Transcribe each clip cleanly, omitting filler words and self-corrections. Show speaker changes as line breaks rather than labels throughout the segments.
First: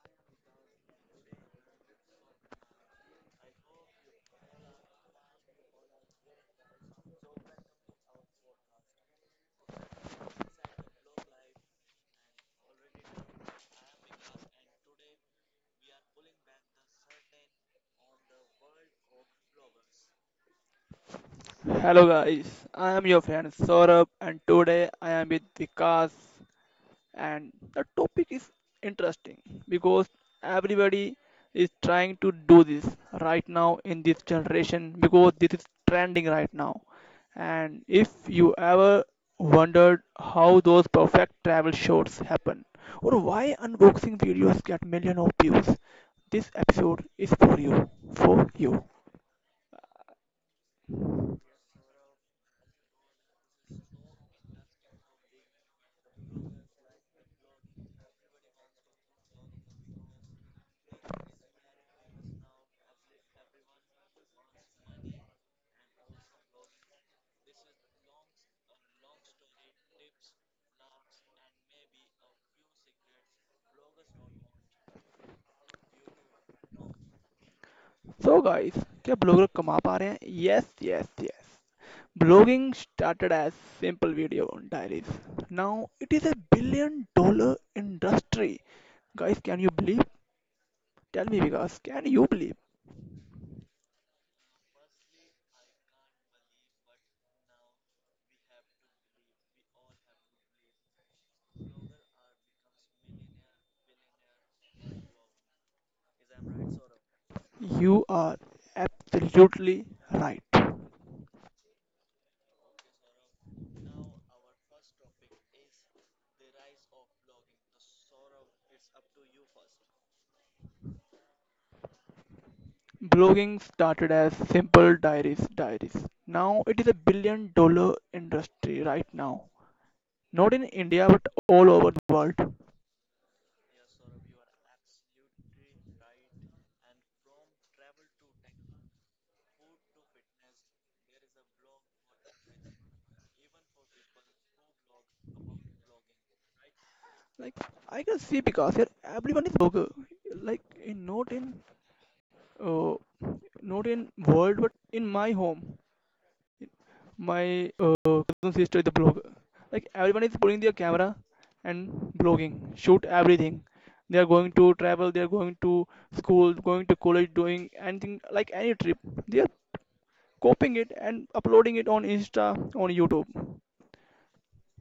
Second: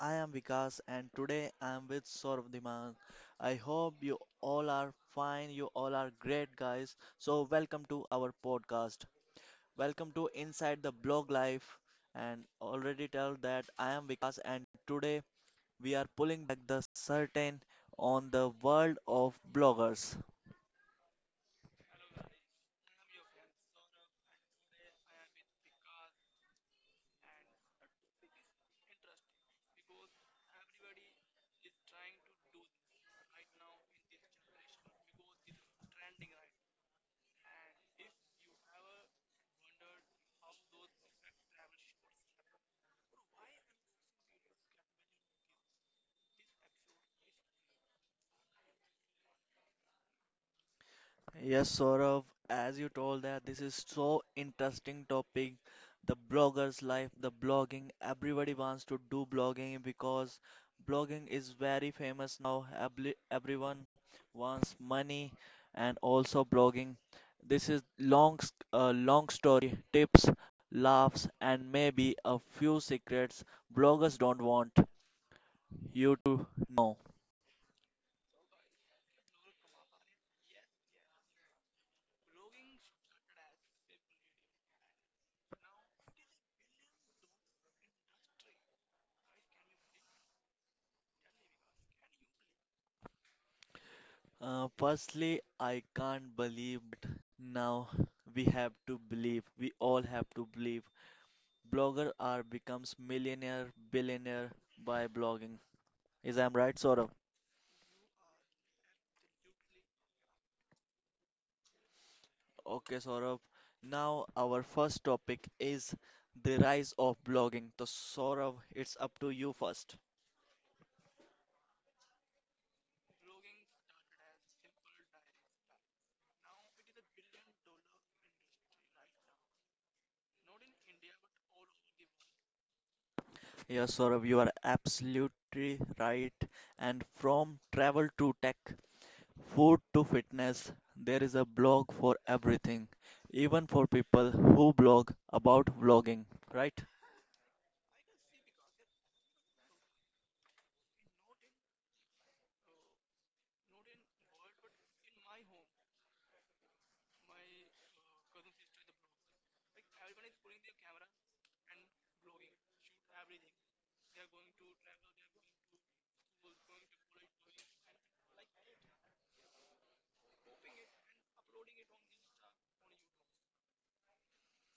I am Vikas, and today I am with Saurabh Dhiman. I hope you all are fine, you all are great, guys. So, welcome to our podcast. Welcome to Inside the Blog Life. And already tell that I am Vikas, and today we are pulling back the curtain on the world of bloggers.
Hello guys, I am your friend Saurabh and today I am with Vikas, and the topic is interesting because everybody is trying to do this right now in this generation because this is trending right now. And if you ever wondered how those perfect travel shots happen or why unboxing videos get millions of views, this episode is for you, for you.
Yes, Saurav, as you told that this is so interesting topic, the blogger's life, the blogging. Everybody wants to do blogging because blogging is very famous now. Everyone wants money and also blogging. This is long, long story, tips, laughs, and maybe a few secrets bloggers don't want you to know.
So guys, क्या blogger कमा पा रहे हैं? Yes, yes, yes. Blogging started as simple video diaries. Now it is $1 billion industry. Guys, can you believe? Tell me, because can you believe?
Firstly, I can't believe, but now we have to believe. We all have to believe. Blogger are becomes millionaire, billionaire by blogging. Is I'm right, Saurabh?
You are absolutely right.
Okay, Saurabh. Now our first topic is the rise of blogging. So Saurabh, it's up to you first.
Blogging started as simple diaries. Now it is $1 billion industry right now. Not in India, but all over the world.
Yes, Saurabh, you are absolutely right. And from travel to tech, food to fitness, there is a blog for everything, even for people who blog about vlogging, right?
Like I can see, because here everyone is blogger. Like in not in uh, not in world, but in my home, my cousin sister is a blogger. Like everyone is putting their camera and blogging, shoot everything. They are going to travel, they are going to school, going to college, doing anything like any trip. They are copying it and uploading it on Insta, on YouTube.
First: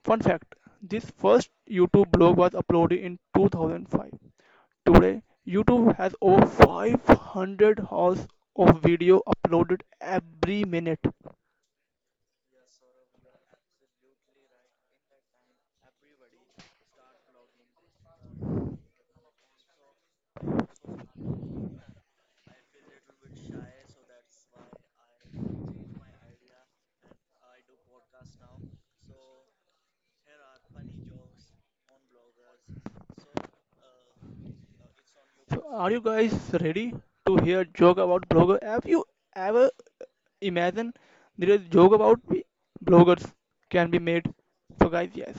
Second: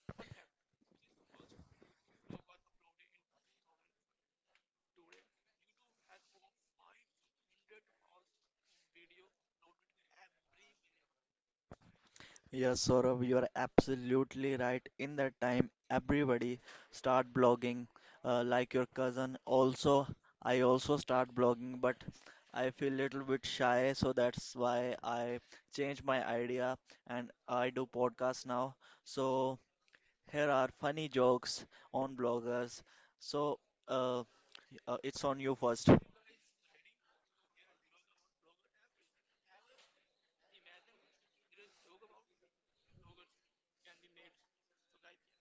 Fun fact: this first YouTube blog was uploaded in 2005. Today, YouTube has over 500 hours of video uploaded every minute.
Yes, Saurav, you are absolutely right. In that time, everybody start blogging, like your cousin. Also, I also start blogging, but I feel little bit shy, so that's why I change my idea and I do podcast now. So here are funny jokes on bloggers. So. Uh, it's on you
So,
first.
are you guys ready to hear joke about blogger? Have you ever imagined there is joke about bloggers can be made? So, guys, yes,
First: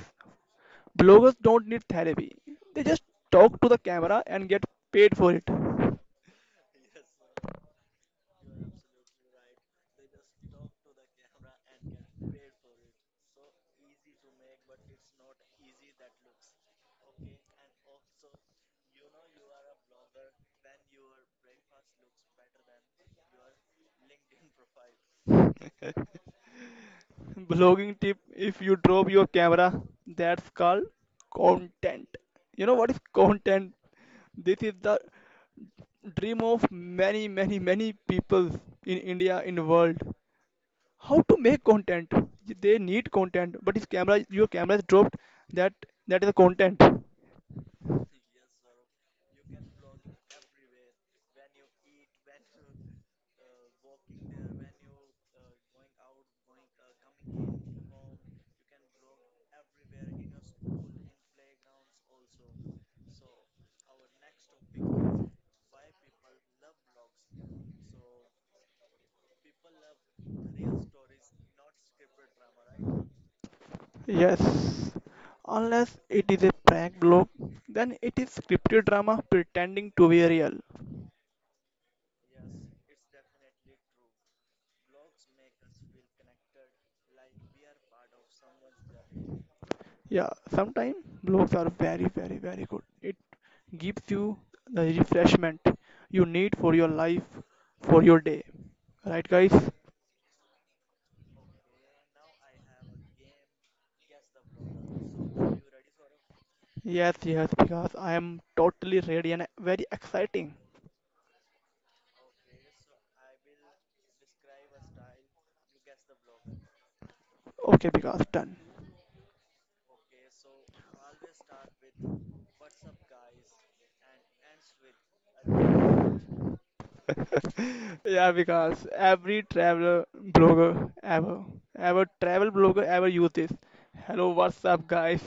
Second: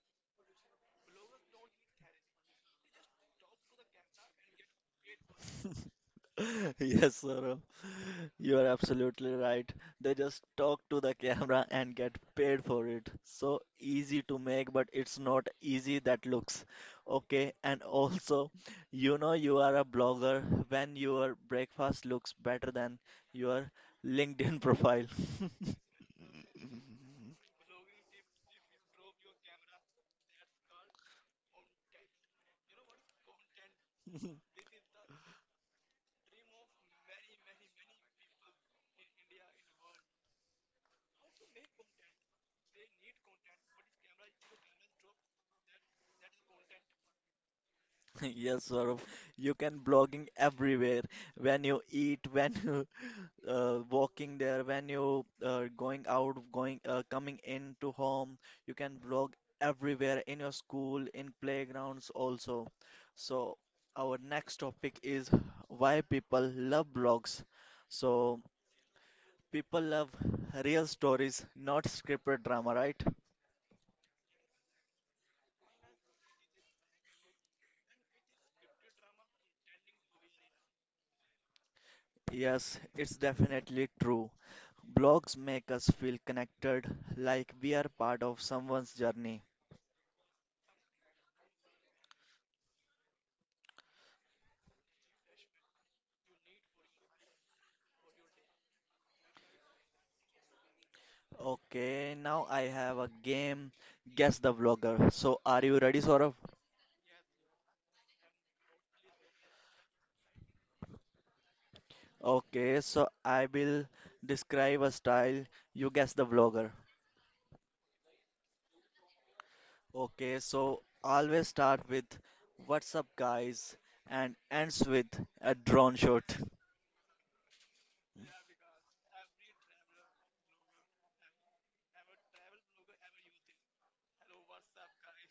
bloggers don't need therapy. They just talk to the camera and get paid for it.
Yes, sir. You are absolutely right. They just talk to the camera and get paid for it. So easy to make, but it's not easy that looks. Okay, and also, you know you are a blogger when your breakfast looks better than your LinkedIn profile.
Blogging tip: if you drop your camera, that's called content. You know what is content? This is the dream of many, many, many people in India, in the world. How to make content? They need content, but if camera, your camera is dropped, that that is a content.
Yes, Saurav. You can blogging everywhere when you eat, when you walking there, when you going out, going coming into home, you can vlog everywhere in your school, in playgrounds also. So our next topic is why people love blogs. So people love real stories, not scripted drama, right?
Yes, unless it is a prank blog, then it is scripted drama pretending to be real.
Yes, it's definitely true. Blogs make us feel connected, like we are part of someone's journey.
Yeah, sometimes blogs are very, very, very good. It gives you the refreshment you need for your life, for your day. Right, guys?
Okay, now I have a game, Guess the Vlogger. So, are you ready, Saurabh?
Yes, yes, because I am totally ready and very exciting.
Okay, so I will describe a style, you guess the vlogger.
Okay, because done.
Okay, so always start with "What's up, guys," and ends with a drone shot.
Yeah, because blogger ever, ever travel blogger ever use this. Hello, what's up, guys?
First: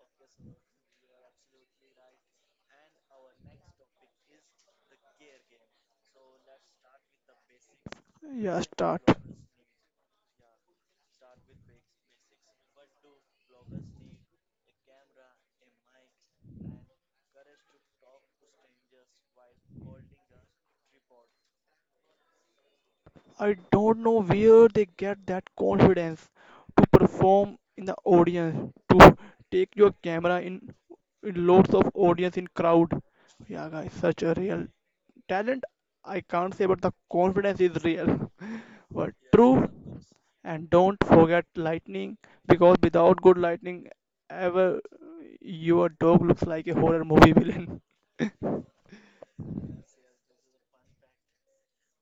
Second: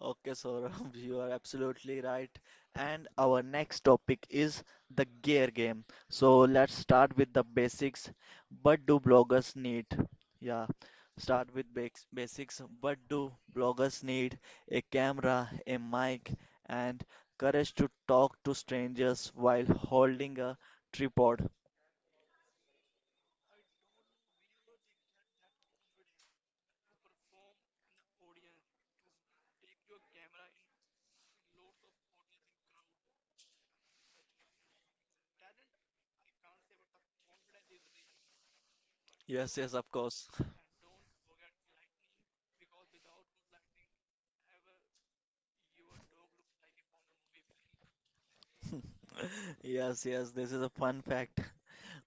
Okay, Saurabh, you are absolutely right. And our next topic is the gear game. So let's start with the basics.
Yeah,
What do
start.
bloggers need? Yeah, start with basics. What do bloggers need? A camera, a mic, and courage to talk to strangers while holding a tripod.
I don't know where they get that confidence to perform in the audience, to take your camera in lots of audience in crowd. Yeah, guys, such a real talent, I can't say, but the confidence is real. But
Yes,
true,
yes, of course.
and don't forget lightning, because without good lightning, ever your dog looks like a horror movie villain.
Yes, yes, this is a fun fact.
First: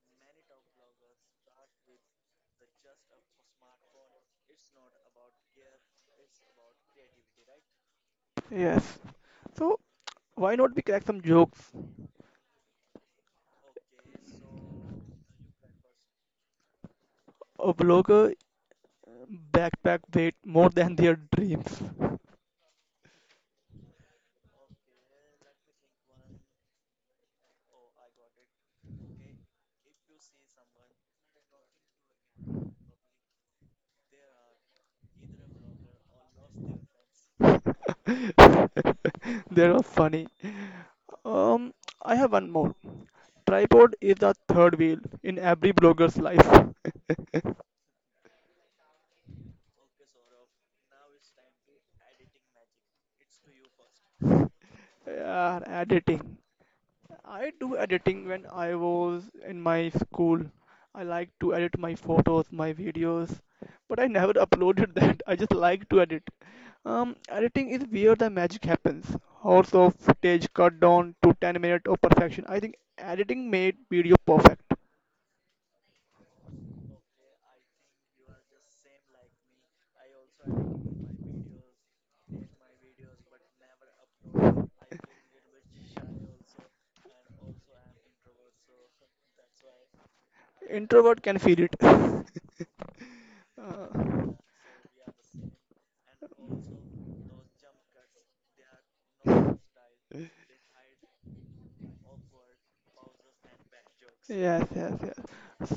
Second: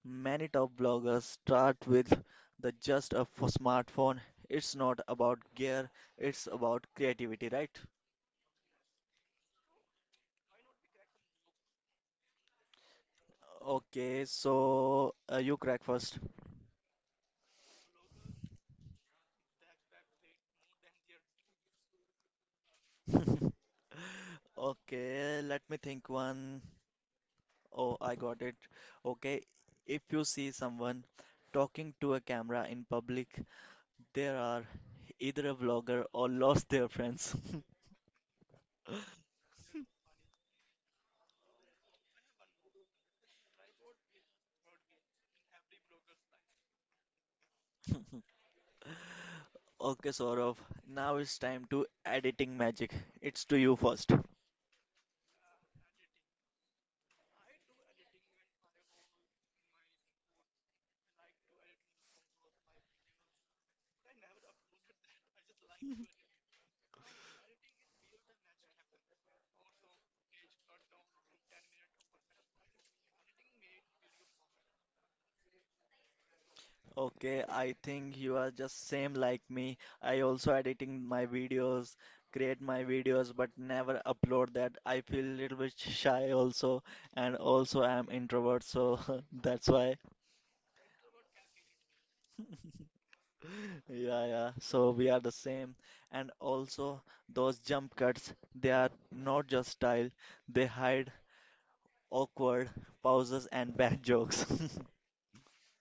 Many top bloggers start with the just a smartphone. It's not about gear, it's about creativity, right?
Yes. So why not we crack some jokes?
Okay, so you crack first.
A vlogger backpack weight more than their dreams.
Okay, let me think one. Oh, I got it. Okay, if you see someone talking to a camera in public, there are either a vlogger or lost their friends.
They are funny. Um, I have one more. Tripod is the third wheel in every blogger's life.
Okay, Saurav, now it's time to editing magic. It's to you first.
Yeah, editing. I do editing when I was in my school. I like to edit my photos, my videos, but I never uploaded that. I just like to edit. Editing is where the magic happens. Hours of footage cut down to 10 minutes of perfection. I think editing made video perfect.
Okay, I think you are just same like me. I also editing my videos, create my videos, but never upload that. I feel a little bit shy also, and also I am introvert, so that's why.
Introvert can feel it.
Yeah,
Uh,
yeah. So we are the same. And also those jump cuts, they are not just style, they hide awkward pauses and bad jokes.
yes, yes, yes.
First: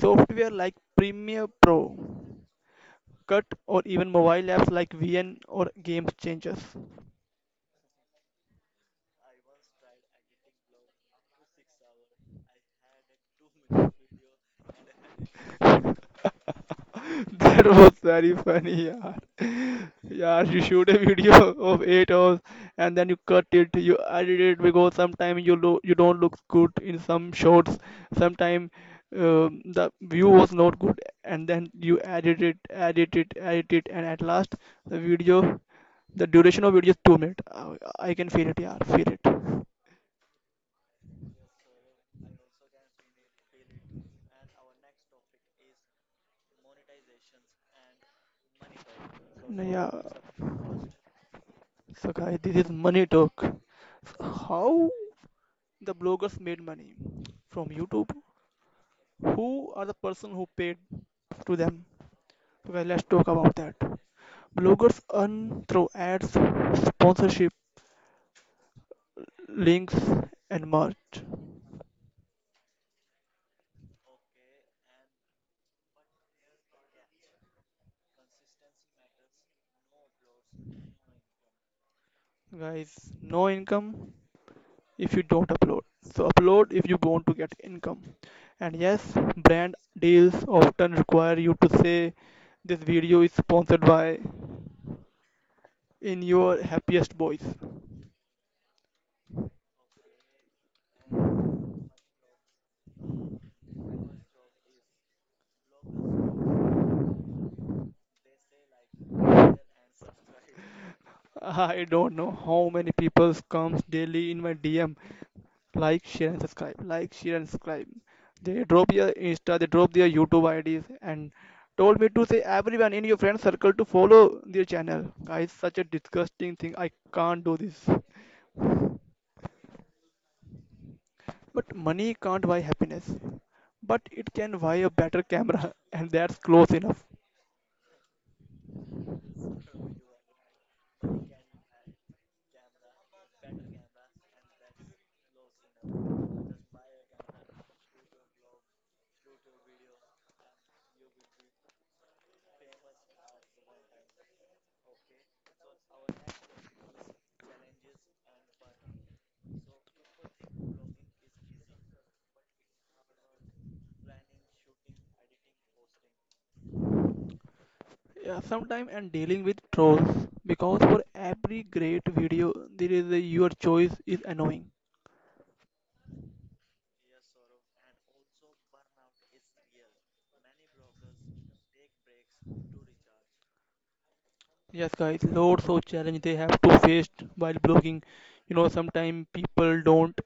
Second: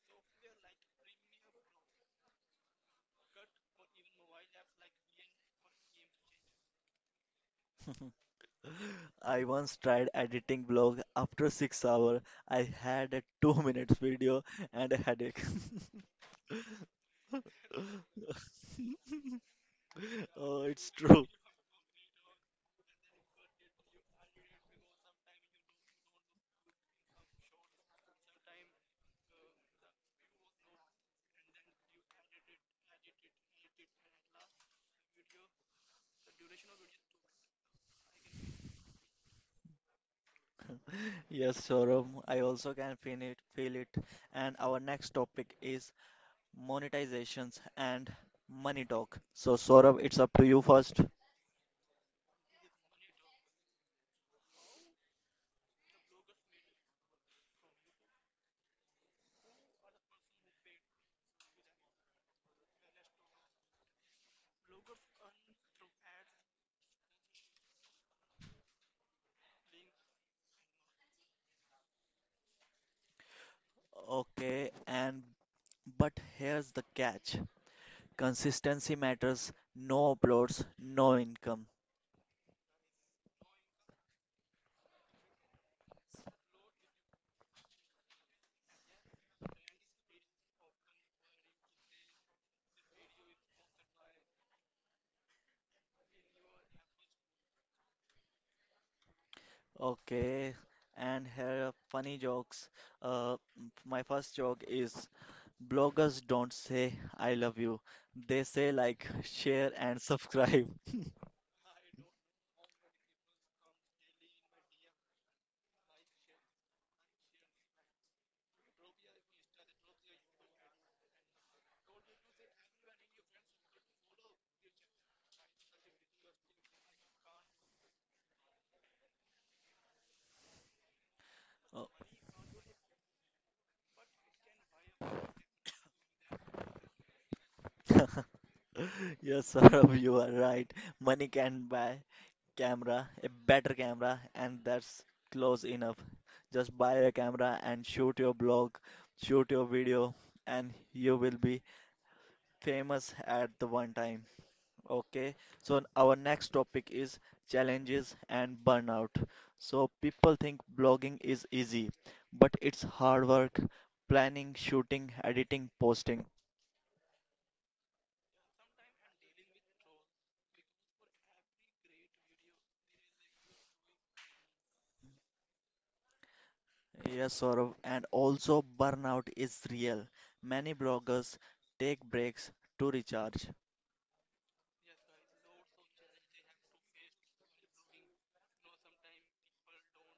Software like Premiere Pro. Cut or even mobile apps like VN or Game Changers.
I once tried editing vlog. After 6 hours, I had a 2 minutes video and a headache.
That was very funny, yaar. Yaar, you
Oh,
shoot
it's
a
true.
video of 8 hours and then you cut it, you edit it because sometimes you don't look good in some shots, sometimes the view was not good, and then you edit it, edit it, edit it, and at last the video, the duration of video is 2 minutes. I can feel it, yaar, feel it.
Yes, Saurabh, I also can feel it, feel it. And our next topic is monetizations and money talk. So,
No, yeah.
Saurabh, it's up to you first.
So, guys, this is money talk. So how the bloggers made money from YouTube? Who are the person who paid to them? So, guys, let's talk about that. Bloggers earn through ads, sponsorship, links, and merch.
Okay, and but here's the catch. Consistency matters, no uploads, no income.
Guys, no income if you don't upload. So, upload if you want to get income. And yes, brand deals often require you to say this video is sponsored by in your happiest voice.
Okay, and here are funny jokes. Uh, my first joke is bloggers don't say I love you. They say like share and subscribe.
I don't know how many people comes daily in my DM. Like, share, and subscribe. Like, share, and subscribe. They drop their Insta, they drop their YouTube IDs, and told me to say everyone in your friend circle to follow their channel. Guys, such a disgusting thing. I can't do this. But
Oh.
money can't buy happiness. But it can buy a better camera, and that's close enough.
Yes, Saurabh, you are right. Money can buy camera, a better camera, and that's close enough. Just buy a camera and shoot your blog, shoot your video, and you will be famous at the one time. Okay, so our next topic is challenges and burnout. So people think blogging is easy, but it's hard work, planning, shooting, editing, posting.
Yeah, sometimes I'm dealing with trolls because for every great video, there is a your choice is annoying.
Yes, Saurav, and also burnout is real. Many bloggers take breaks to recharge.
Yes, guys, loads of challenge they have to face while blogging. You know, sometimes people don't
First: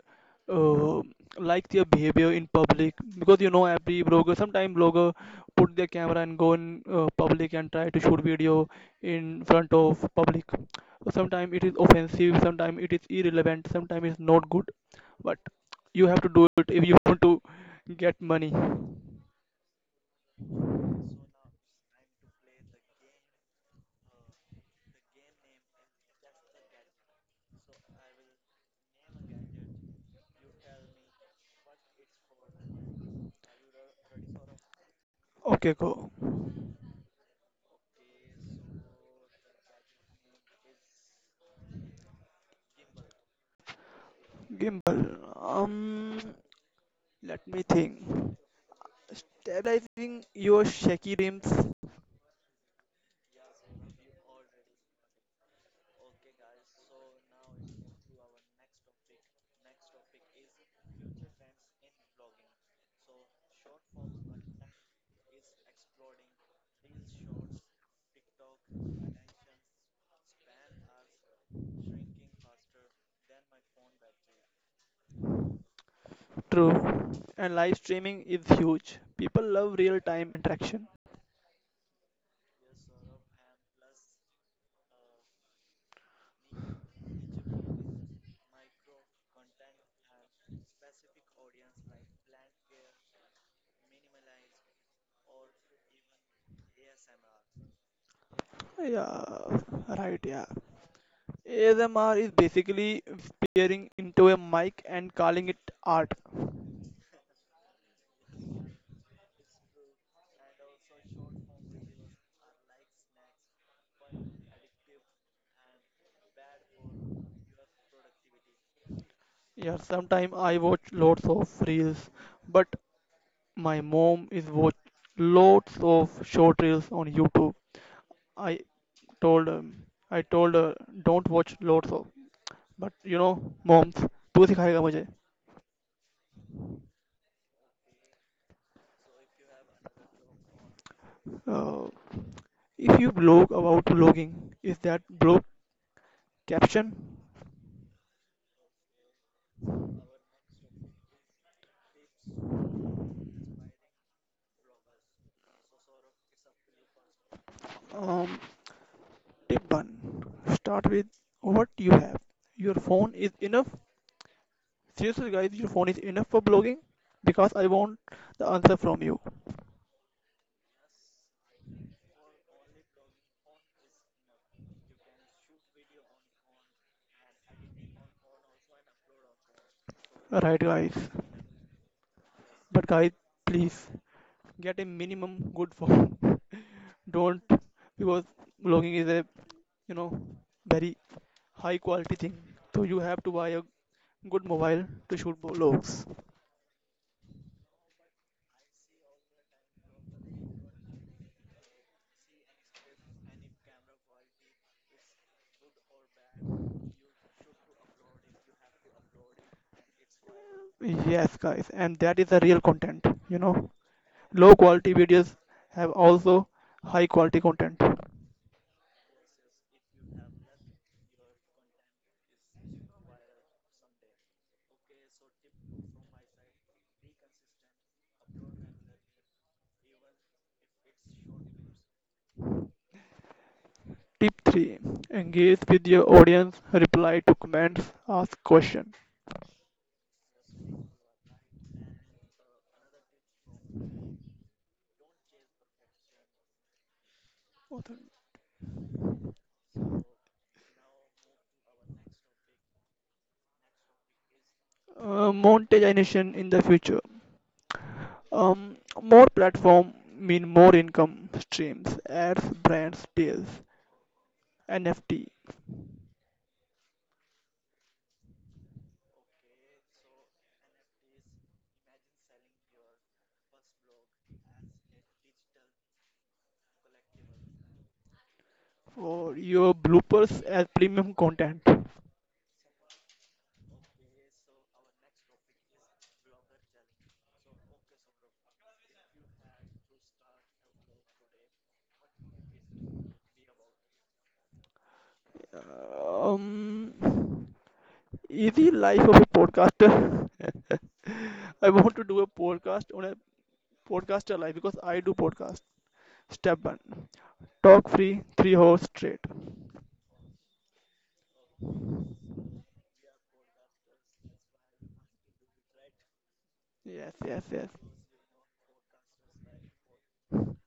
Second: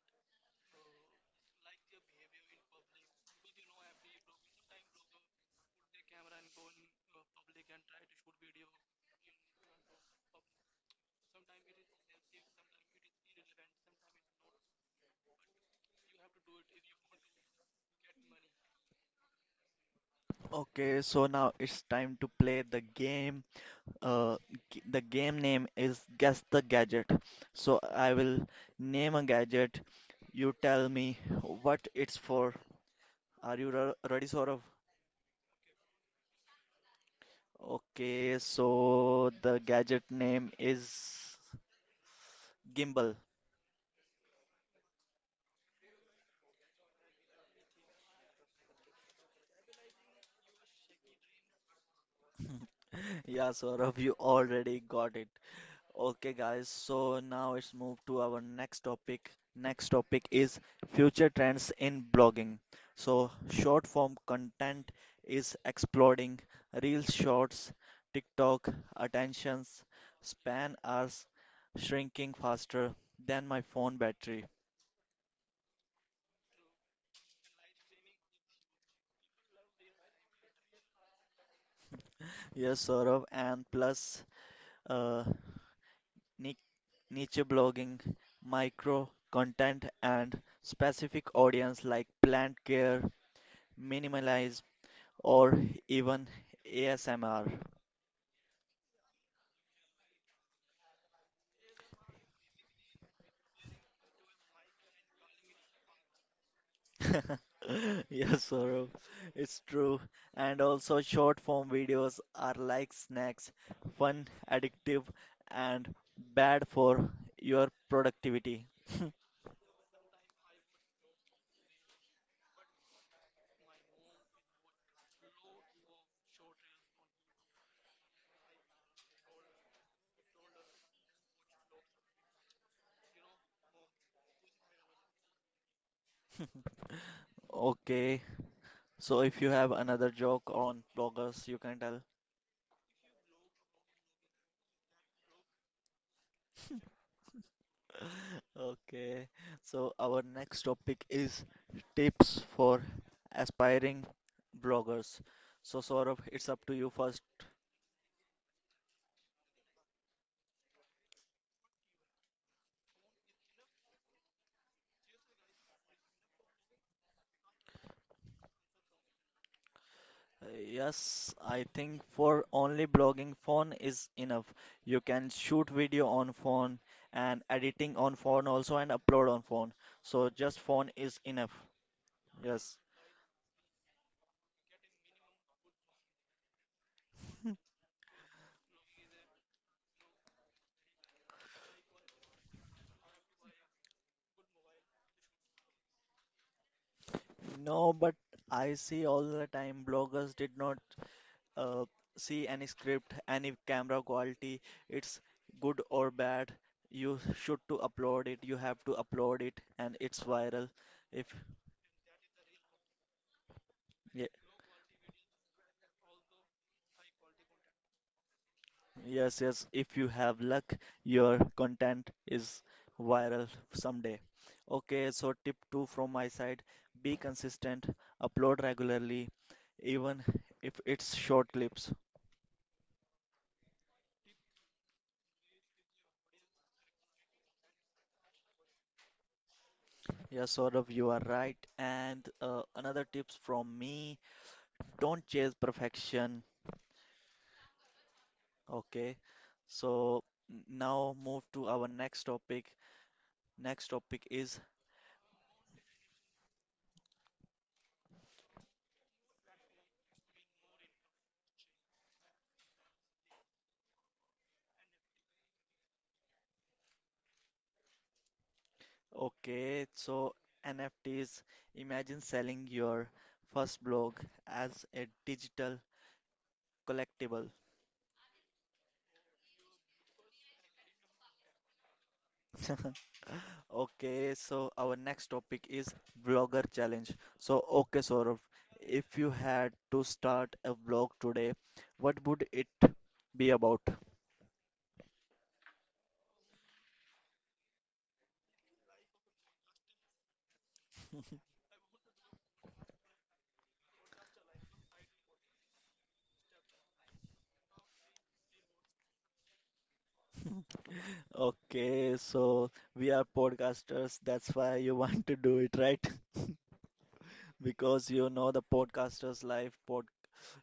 uh, like their behavior in public, because you know every blogger, sometimes blogger put their camera and go in public and try to shoot video in front of public. Sometimes it is offensive, sometimes it is irrelevant, sometimes it's not good. But you have to do it if you want to get money.
Okay, so now it's time to play the game uh, the game name is Guess the Gadget. So I will name a gadget. You tell me what it's for. Are you ready, Saurav?
Okay, go.
Okay, so the gadget name is Gimbal.
Gimbal. Um, Let me think. Stabilizing your shaky rims,
Yeah, Saurav, you already got it. Okay, guys, so now it's moved to our next topic. Next topic is future trends in blogging. So, short form content is exploding. Reels, shorts, TikTok, attentions, span are shrinking faster than my phone battery.
true. And live streaming is huge. People love real time interaction.
Yes, Saurav, and plus uh, ni- niche blogging, micro content, and specific audience like plant care, minimalized or even ASMR.
Yeah, right, yeah. ASMR is basically peering into a mic and calling it art.
Yes, Saurabh, it's true. And also, short form videos are like snacks, fun, addictive, and bad for your productivity.
Yeah, sometimes I watch lots of reels, but my mom is watch lots of short reels on YouTube. I told um, I told her don't watch lots of, but you know, moms, तू सिखाएगा मुझे.
Okay, so if you have another joke on bloggers, you
Uh,
can tell.
If you blog about blogging, is that blog caption?
Okay, so our next topic is tips for aspiring bloggers. So, Saurabh, it's up to you first.
Um, Tip 1, start with what you have. Your phone is enough. Seriously, guys, your phone is enough for blogging because I want the answer from you.
Yes, I think for only blogging phone is enough. You can shoot video on phone and editing on phone also and upload on phone. So
Right,
just phone
guys?
is enough. Yes.
But, guys, please get a minimum good phone. Don't, because blogging is a, you know, very high quality thing. So, you have to buy a good mobile to shoot blogs.
No, but I see all the time bloggers did not uh, see any script, any camera quality. It's good or bad. You should to upload it. You have to upload it and it's viral. If
Yes, guys, and that is the real content. You know, low quality videos have also high quality content.
Yes, yes. If you have luck, your content is viral someday. Okay, so tip two from my side, be consistent, upload regularly, even if it's short clips.
Tip 3, engage with your audience, reply to comments, ask questions.
Yes, sort of, you are right. And another tips from me, don't chase perfection. Okay, so now move to our next topic. Next topic is.
Monetization in the future. More platform mean more income streams, ads, brands, deals, NFT
Okay, so NFTs, imagine selling your first blog as a digital collectible.
for your bloopers as premium content.
Okay, so our next topic is blogger challenge. So, okay, Saurabh, if you had to start a blog today, what would it be about?
Uh, Um, Easy life of a podcaster. I want to do a podcast on a podcaster life because I do podcast. Step one, talk free 3 hours straight.
Okay, so we are podcasters, that's why you want to do it, right?
Yes, yes, yes.
Because you know the podcasters' life,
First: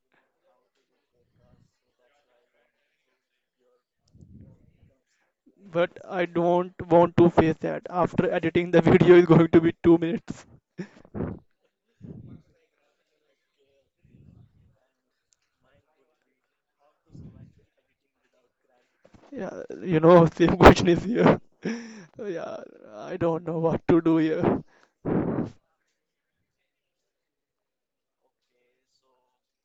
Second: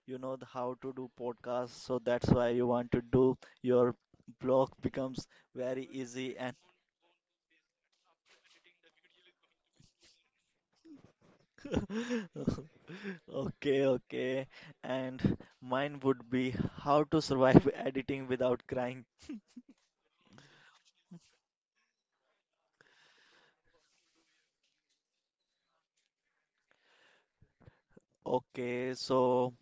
you know the how to do podcasts, so that's why you want to do your blog becomes very
But I
easy and
don't want to face that. After editing, the video is going to be 2 minutes.
okay, okay. And mine would be how to survive editing without crying.
Yeah, you know, same question is here. So, yeah, I don't know what to do here.
Okay, so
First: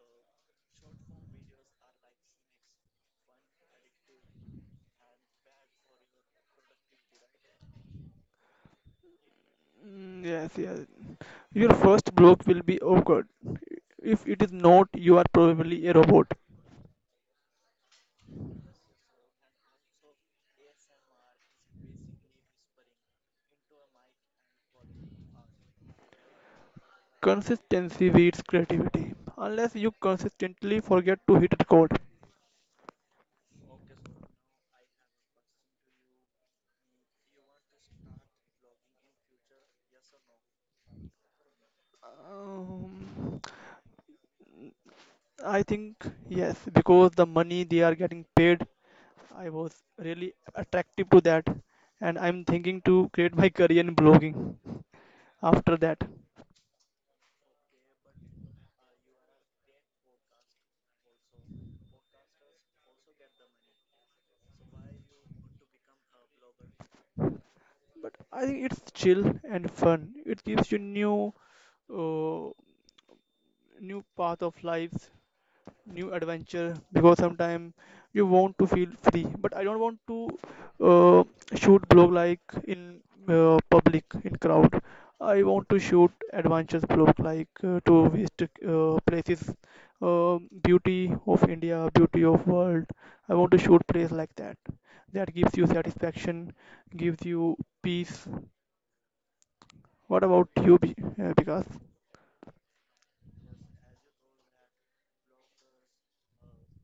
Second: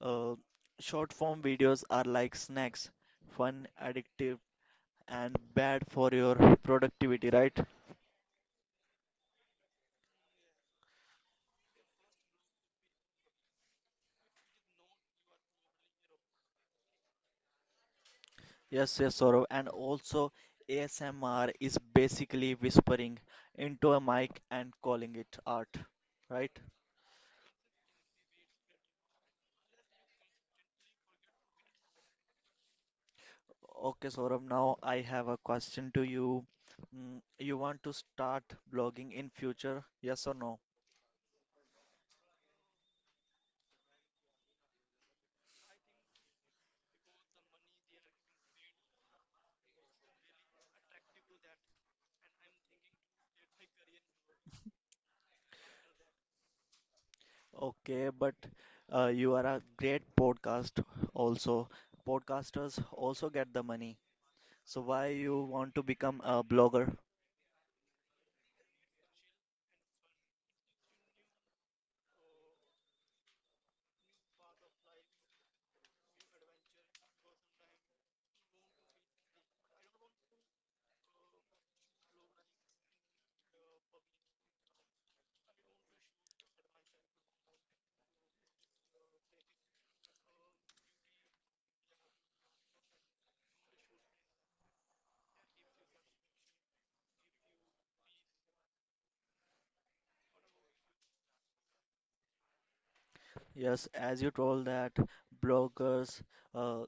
uh, short form videos are like snacks, fun, addictive, and bad for your productivity, right?
Mm, yes, yes. Your first block will be awkward. If it is not, you are probably a robot.
Yes, yes, Saurav. And also, ASMR is basically whispering into a mic and calling it art, right?
Consistency beats creativity. Unless you consistently forget to hit record.
Okay, Saurav, now I have a question to you. You want to start blogging in future? Yes or no?
Um, I think yes, because the money they are getting paid, I was really attractive to that, and I'm thinking to create my career in blogging after that.
Okay, but you are a great podcast also. Podcasters also get the money. So why you want to become a blogger?
But I think it's chill and fun. It gives you uh, new path of life, new adventure, because sometimes you want to feel free but I don't want to uh, shoot blog like in public in crowd. I want to shoot adventures blog like to visit places, uh, beauty of India, beauty of world. I want to shoot place like that, that gives you satisfaction, gives you peace. What about you, because
Yes, as you told that bloggers uh,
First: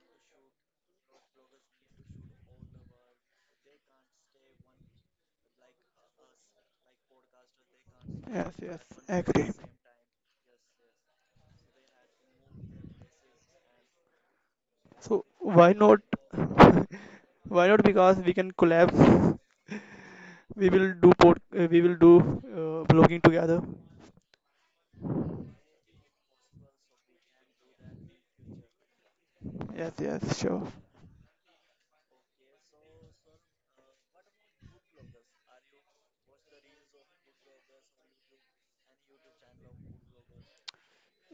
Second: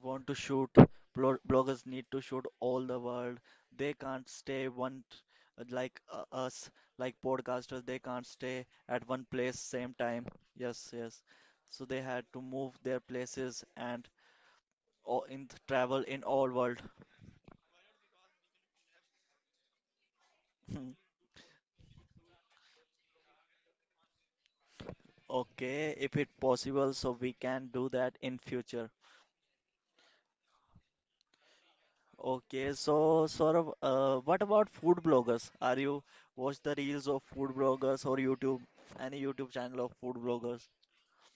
want to shoot bloggers need to shoot all the world. They can't stay like us, like podcasters. They can't
yes,
stay
yes,
at one
agree.
place same time. Yes, yes, so they had to move their places and
So
or in
why not?
travel in all world.
Why not? Because we can collab. We
Hmm.
will do vlogging together.
Okay, if it possible so we can do that in future.
Yes, yes, sure.
Okay, so sort of what about food bloggers? Are you watch the reels of food bloggers or YouTube, any YouTube channel of food bloggers?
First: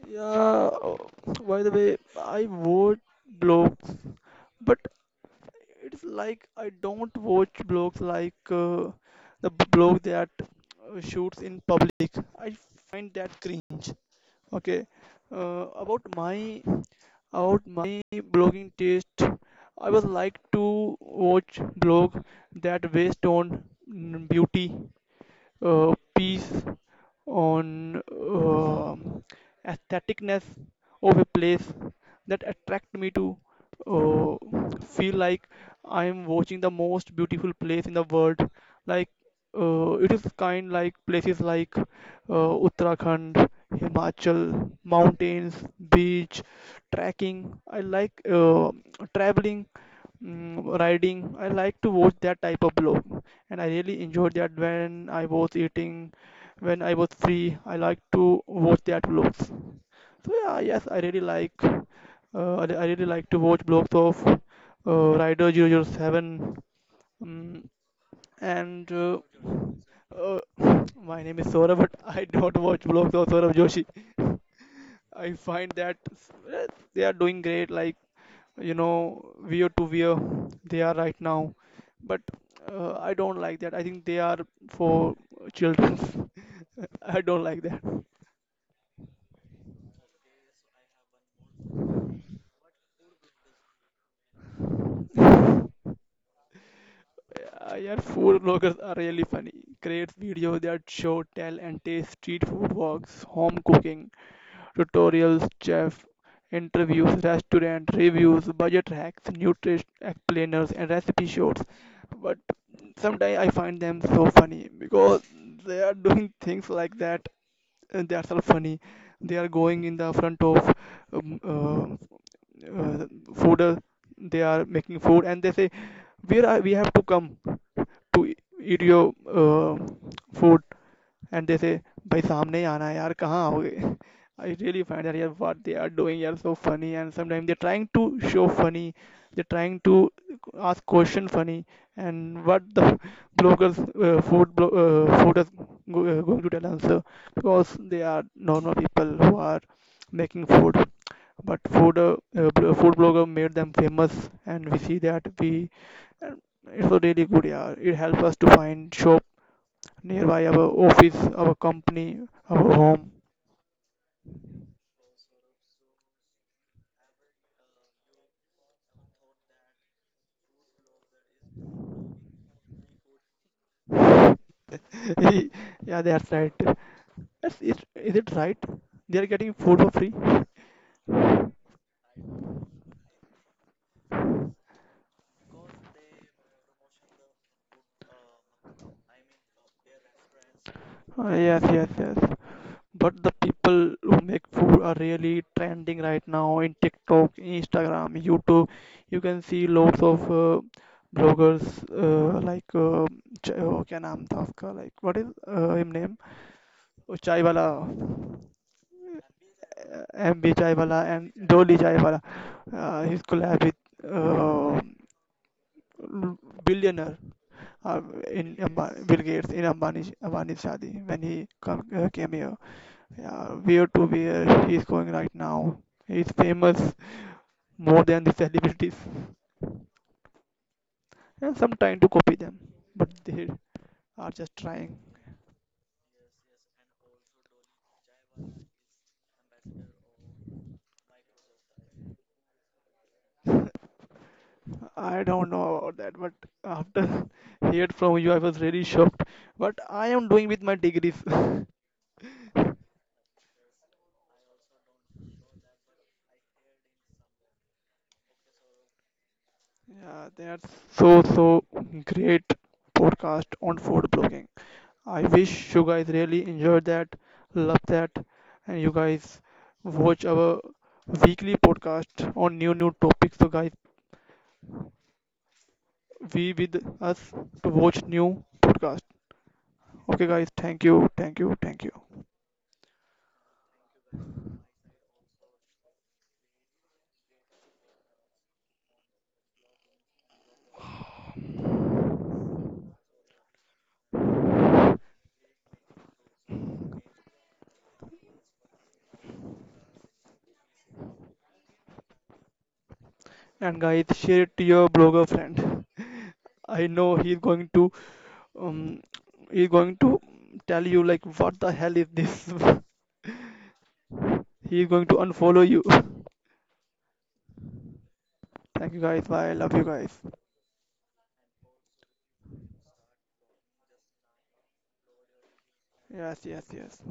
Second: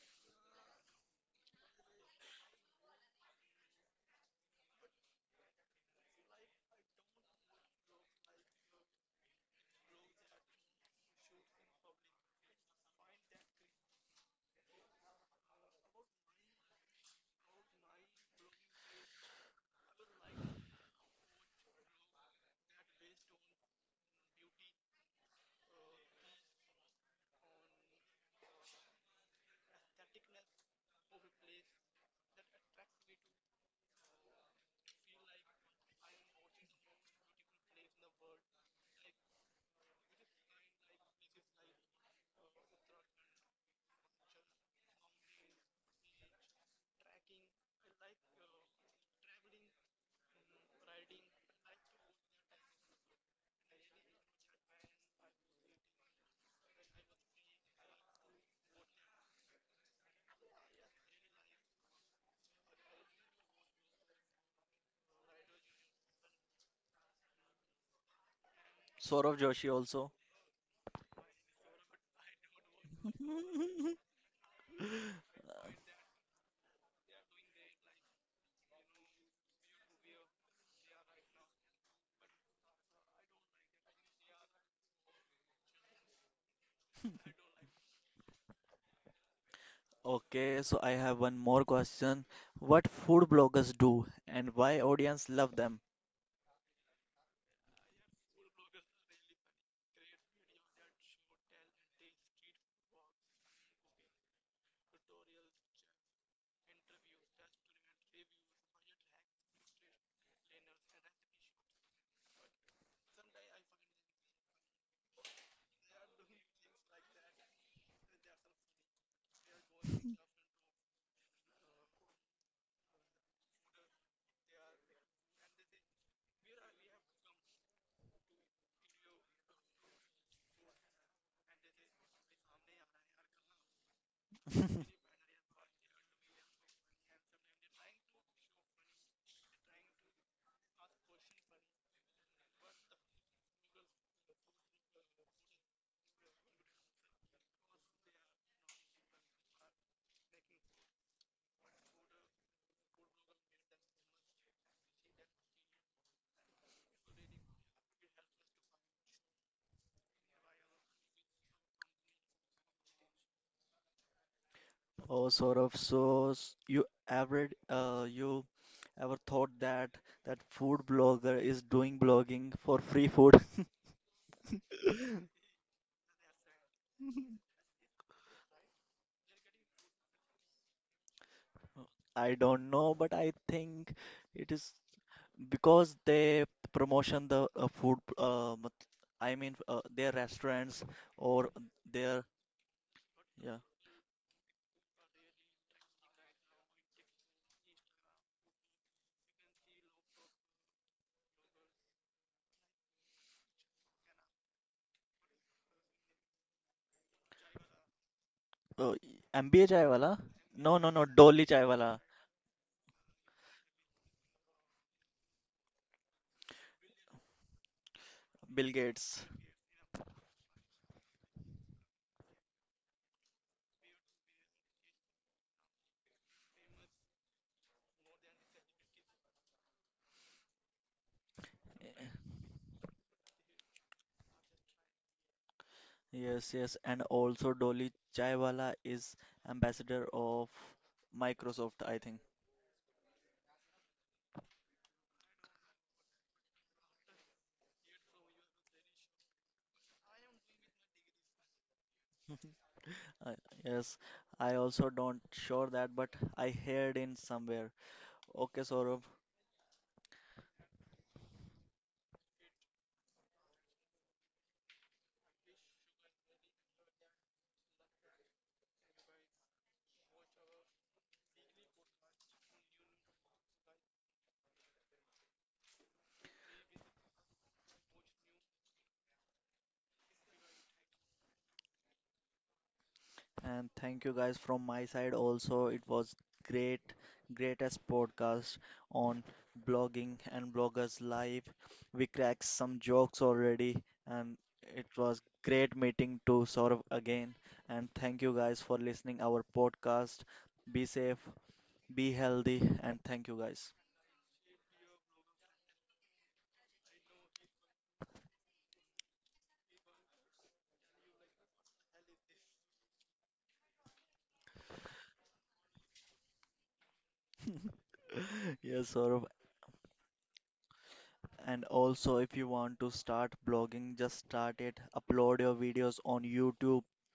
Yeah. Oh, by the way, I watch blogs, but it's like I don't watch blogs like the blog that shoots in public. I find that cringe. Okay, uh, about my about my blogging taste, I would like to watch blog that based on beauty, piece on aestheticness of a place that attract me to uh, feel like I am watching the most beautiful place in the world. Like it is kind like places like Uttarakhand, Himachal, mountains, beach, trekking. I like traveling. Riding. I like to watch that type of blog, and I really enjoyed that when I was eating, when I was free. I like to watch that blogs. So yeah, yes, I really like. I really like to watch blogs of Rider zero zero 007. Um, and
Saurav Joshi also.
uh, my name is Saurabh, but I don't watch blogs of Saurabh Joshi. I find that s- eh, they are doing great. Like you know, veer to veer they are right now. But I don't like that. I think they are for children. I don't like that.
Okay, so I have one more question. What food bloggers do and why audience love them?
Uh, yeah, food bloggers are really funny. Create videos that show, tell, and taste street food walks, home cooking, tutorials, chef, interviews, restaurant reviews, budget hacks, nutrition explainers, and recipe shorts. But sometimes I find them so funny because they are doing things like that, they are so funny, they are going in the front of um, uh, uh, food, they are making food and they say where are we have to come to eat your food and they say, "Bhai, सामने ही आना है यार कहाँ आओगे I really what they are doing are so funny." And sometimes they are trying to show funny. They are trying to ask question funny. And what the bloggers food is going to tell answer, because they are normal people who are making food but food blogger made them famous and we see that we uh, it was really good, yeah. It helped us to find shop nearby our office, our company, our home.
Oh, Saurav, you ever thought that that food blogger is doing blogging for free food?
Yeah, that's right. Yes, is it right? They are getting food for free.
I don't know, but I think it is because they promotion the food. I mean, their restaurants or
Yes, yes, yes.
their
But the
yeah.
people who make food are really trending right now in TikTok, Instagram, YouTube. You can see lots of bloggers like oh, क्या नाम था उसका like what is him name? Oh, चाय वाला
Oh, MBA chai wala?
M B
No, no,
chaiwala
no,
M
Dolly chai
jolly
wala.
Chaiwala his collab with billionaire uh, in
Bill
Bill
Gates.
Gates in Ambani's Shadi when he came here. Yeah, where to where he is going right now. He is famous more than the celebrities, and some trying to copy them, but they are just trying.
Yes, yes, and also Dolly Chaiwala is ambassador of Microsoft, I think.
I don't know about that, but after heard from you, I was really shocked. What I am doing with my degrees?
Uh, yes, I also don't sure that, but I heard in somewhere. Okay, Saurabh.
Yeah, they are so great podcast on food blogging. I wish you guys really enjoyed that, love that, and you guys watch our weekly podcast on new topics. So guys, be with us to watch new podcast. Okay, guys, thank you, thank you, thank you,
And thank you guys from my side also. It was great, greatest podcast on blogging and bloggers live. We cracked some jokes already, and it was great meeting to Saurav again. And thank you guys for listening our podcast. Be safe, be healthy, and thank you guys.
and guys, share it to your blogger friend. I know um he's going to tell you like what the hell is this. He's going to unfollow you.
Yes,
Thank you
Saurav.
guys. Bye. I love you guys.
And also, if you want to start blogging, just start it. Upload your videos on
Yes, yes,
YouTube.
yes.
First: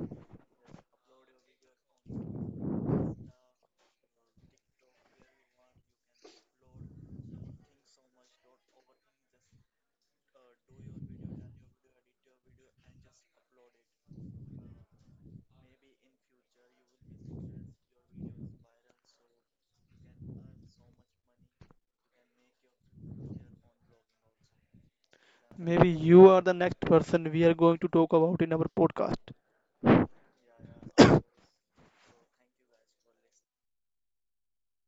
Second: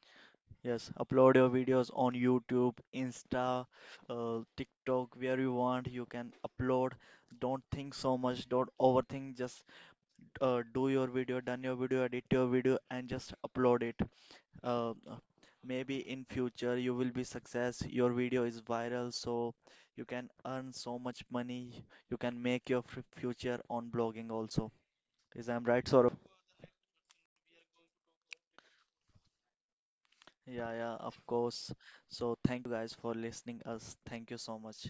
Yes, upload your videos on YouTube, Insta, TikTok, where you want, you can upload. Don't think so much, don't overthink, just do your video, done your video, edit your video, and just upload it. Uh, uh, Maybe in future you will be success, your video is viral, so you can earn so much money. You can make your f future on blogging also. Is I'm right,
Maybe
Saurabh?
you are the next person we are going to talk about in our podcast.
Yeah, yeah, of course. So thank you guys for listening us. Thank you so much.